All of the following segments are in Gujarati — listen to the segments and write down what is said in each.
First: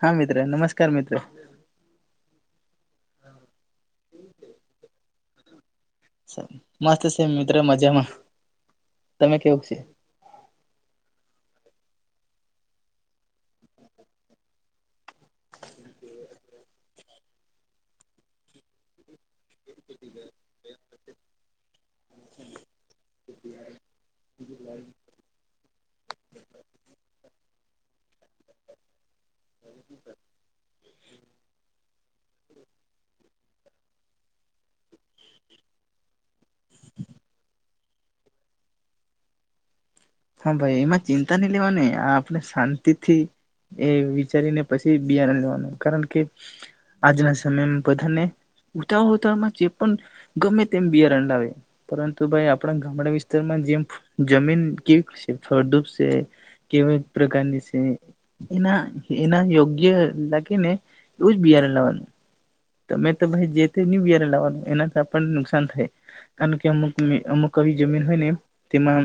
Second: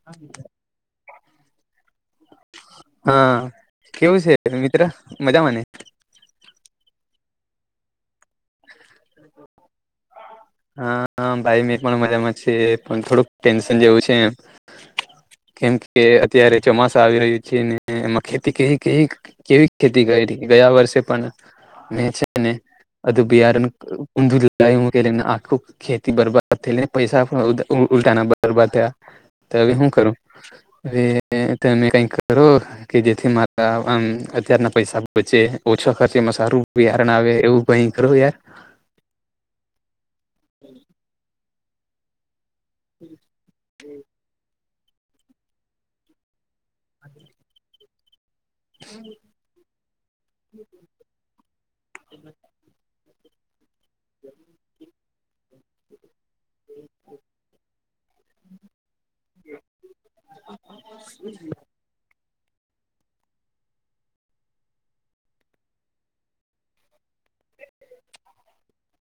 હા મિત્ર નમસ્કાર મિત્ર. હા કેવું છે મિત્ર મજામાંને? મસ્ત છેેમ મિત્ર મજામાં. તમે કેવું છે હા ભાઈ મે પણ મજામાં છે, પણ થોડુંક ટેન્શન જેવું છે, એમ કેમ કે અત્યારે ચોમાસું આવી રહ્યું છે ને એમાં ખેતી કેવીવી કેવી ખેતી કરી ગયા વર્ષે પણ મે છેને અ બિઆરન ગાય હું કેને આખ ખેતી બરબાદ થઈને પૈસા ઉલટા ના બરબાદ થયા, તો હવે શું કરું, હવે તમે કઈક કરો કે જેથી મારા આમ અત્યારના પૈસા બચે ઓછા ખર્ચેમાં સારું બિયારણ આવે એવું. કો કરો યાર. હા ભાઈ એમાં ચિંતા ન મને આપ પને શાંતિથી એ વિચારીને પછી બિયારન લેવાનું. કારણ કે આજના સમયમાં બધાને ઉતાળ ઉતળમાં જે પણ ગમે તેમ બિયારણ લાવે પરંતુ ભાઈ આપણા ગામડા વિસ્ત જેમાં જેમ જમીન કે શે શડુબ છે કેવી પ્રકાર ની છે? એના એના યોગ્ય લાગે ને એવું જ બિયારણ લાવાનું. તમે તો ભાઈ જે તે ન્યુ બિયારન લાવવાનું. એનાથી આપણને નુકસાન થાય. કારણ કે અમુક અમુક આવી જમીન હોય ને તેમાં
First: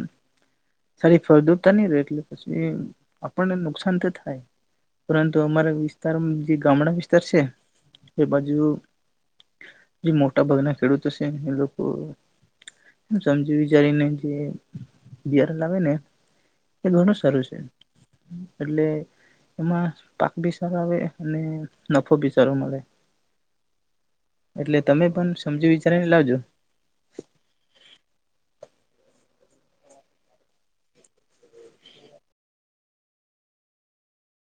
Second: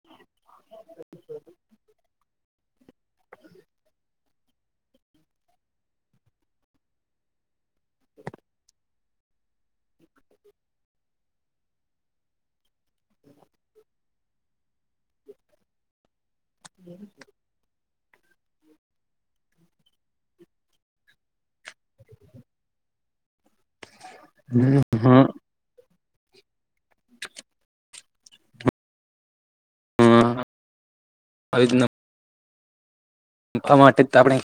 સારી ફળદુતા નહીં રે એટલે પછી આપણને નુકસાન તો થાય. પરંતુ અમારા વિસ્તાર જે ગામડા વિસ્તાર છે એ બાજુ જે મોટા ભાગના ખેડૂતો છે એ લોકો સમજી વિચારીને જે બિયારન લાવે ને એ ઘણું સારું છે. એટલે એમાં પાક ભી સારો આવે અને નફો બી સારો મળે. એટલે હ તમે પણ સમજી વિચારીને લાવજો. આવિતના નફા માટે તો આપણે ખેત